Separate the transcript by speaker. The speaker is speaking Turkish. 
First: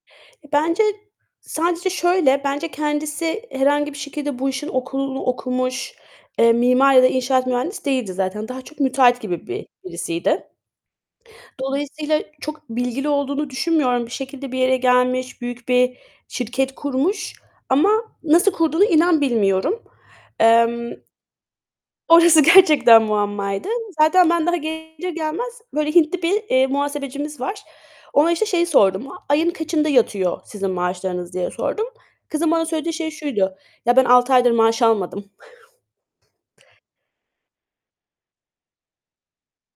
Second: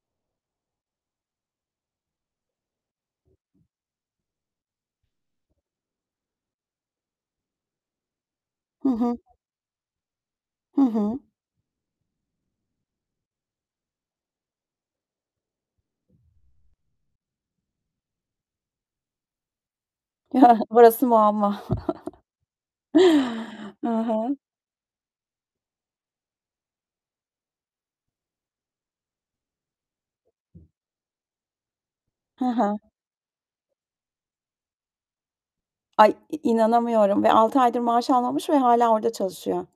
Speaker 1: Bence sadece şöyle, bence kendisi herhangi bir şekilde bu işin okulu okumuş, eee, mimar ya da inşaat mühendisi değildi zaten. Daha çok
Speaker 2: Hı hı.
Speaker 1: müteahhit gibi bir birisiydi.
Speaker 2: Hı hı.
Speaker 1: Dolayısıyla çok bilgili olduğunu düşünmüyorum. Bir şekilde bir yere gelmiş, büyük bir şirket kurmuş ama nasıl kurduğunu inan bilmiyorum. Emm
Speaker 2: Burası muamma.
Speaker 1: Orası gerçekten muammaydı.
Speaker 2: Hı
Speaker 1: Zaten
Speaker 2: hı.
Speaker 1: ben daha gelir gelmez böyle Hintli bir, eee, muhasebecimiz var. Ona, işte, şeyi sordum; "A ayın kaçında yatıyor sizin maaşlarınız?" diye sordum.
Speaker 2: Hı
Speaker 1: Kızın bana
Speaker 2: hı.
Speaker 1: söylediği şey şuydu; "Ya, ben 6 aydır maaş almadım."
Speaker 2: Ay, i inanamıyorum ve 6 aydır maaş almamış ve hâlâ orada çalışıyor.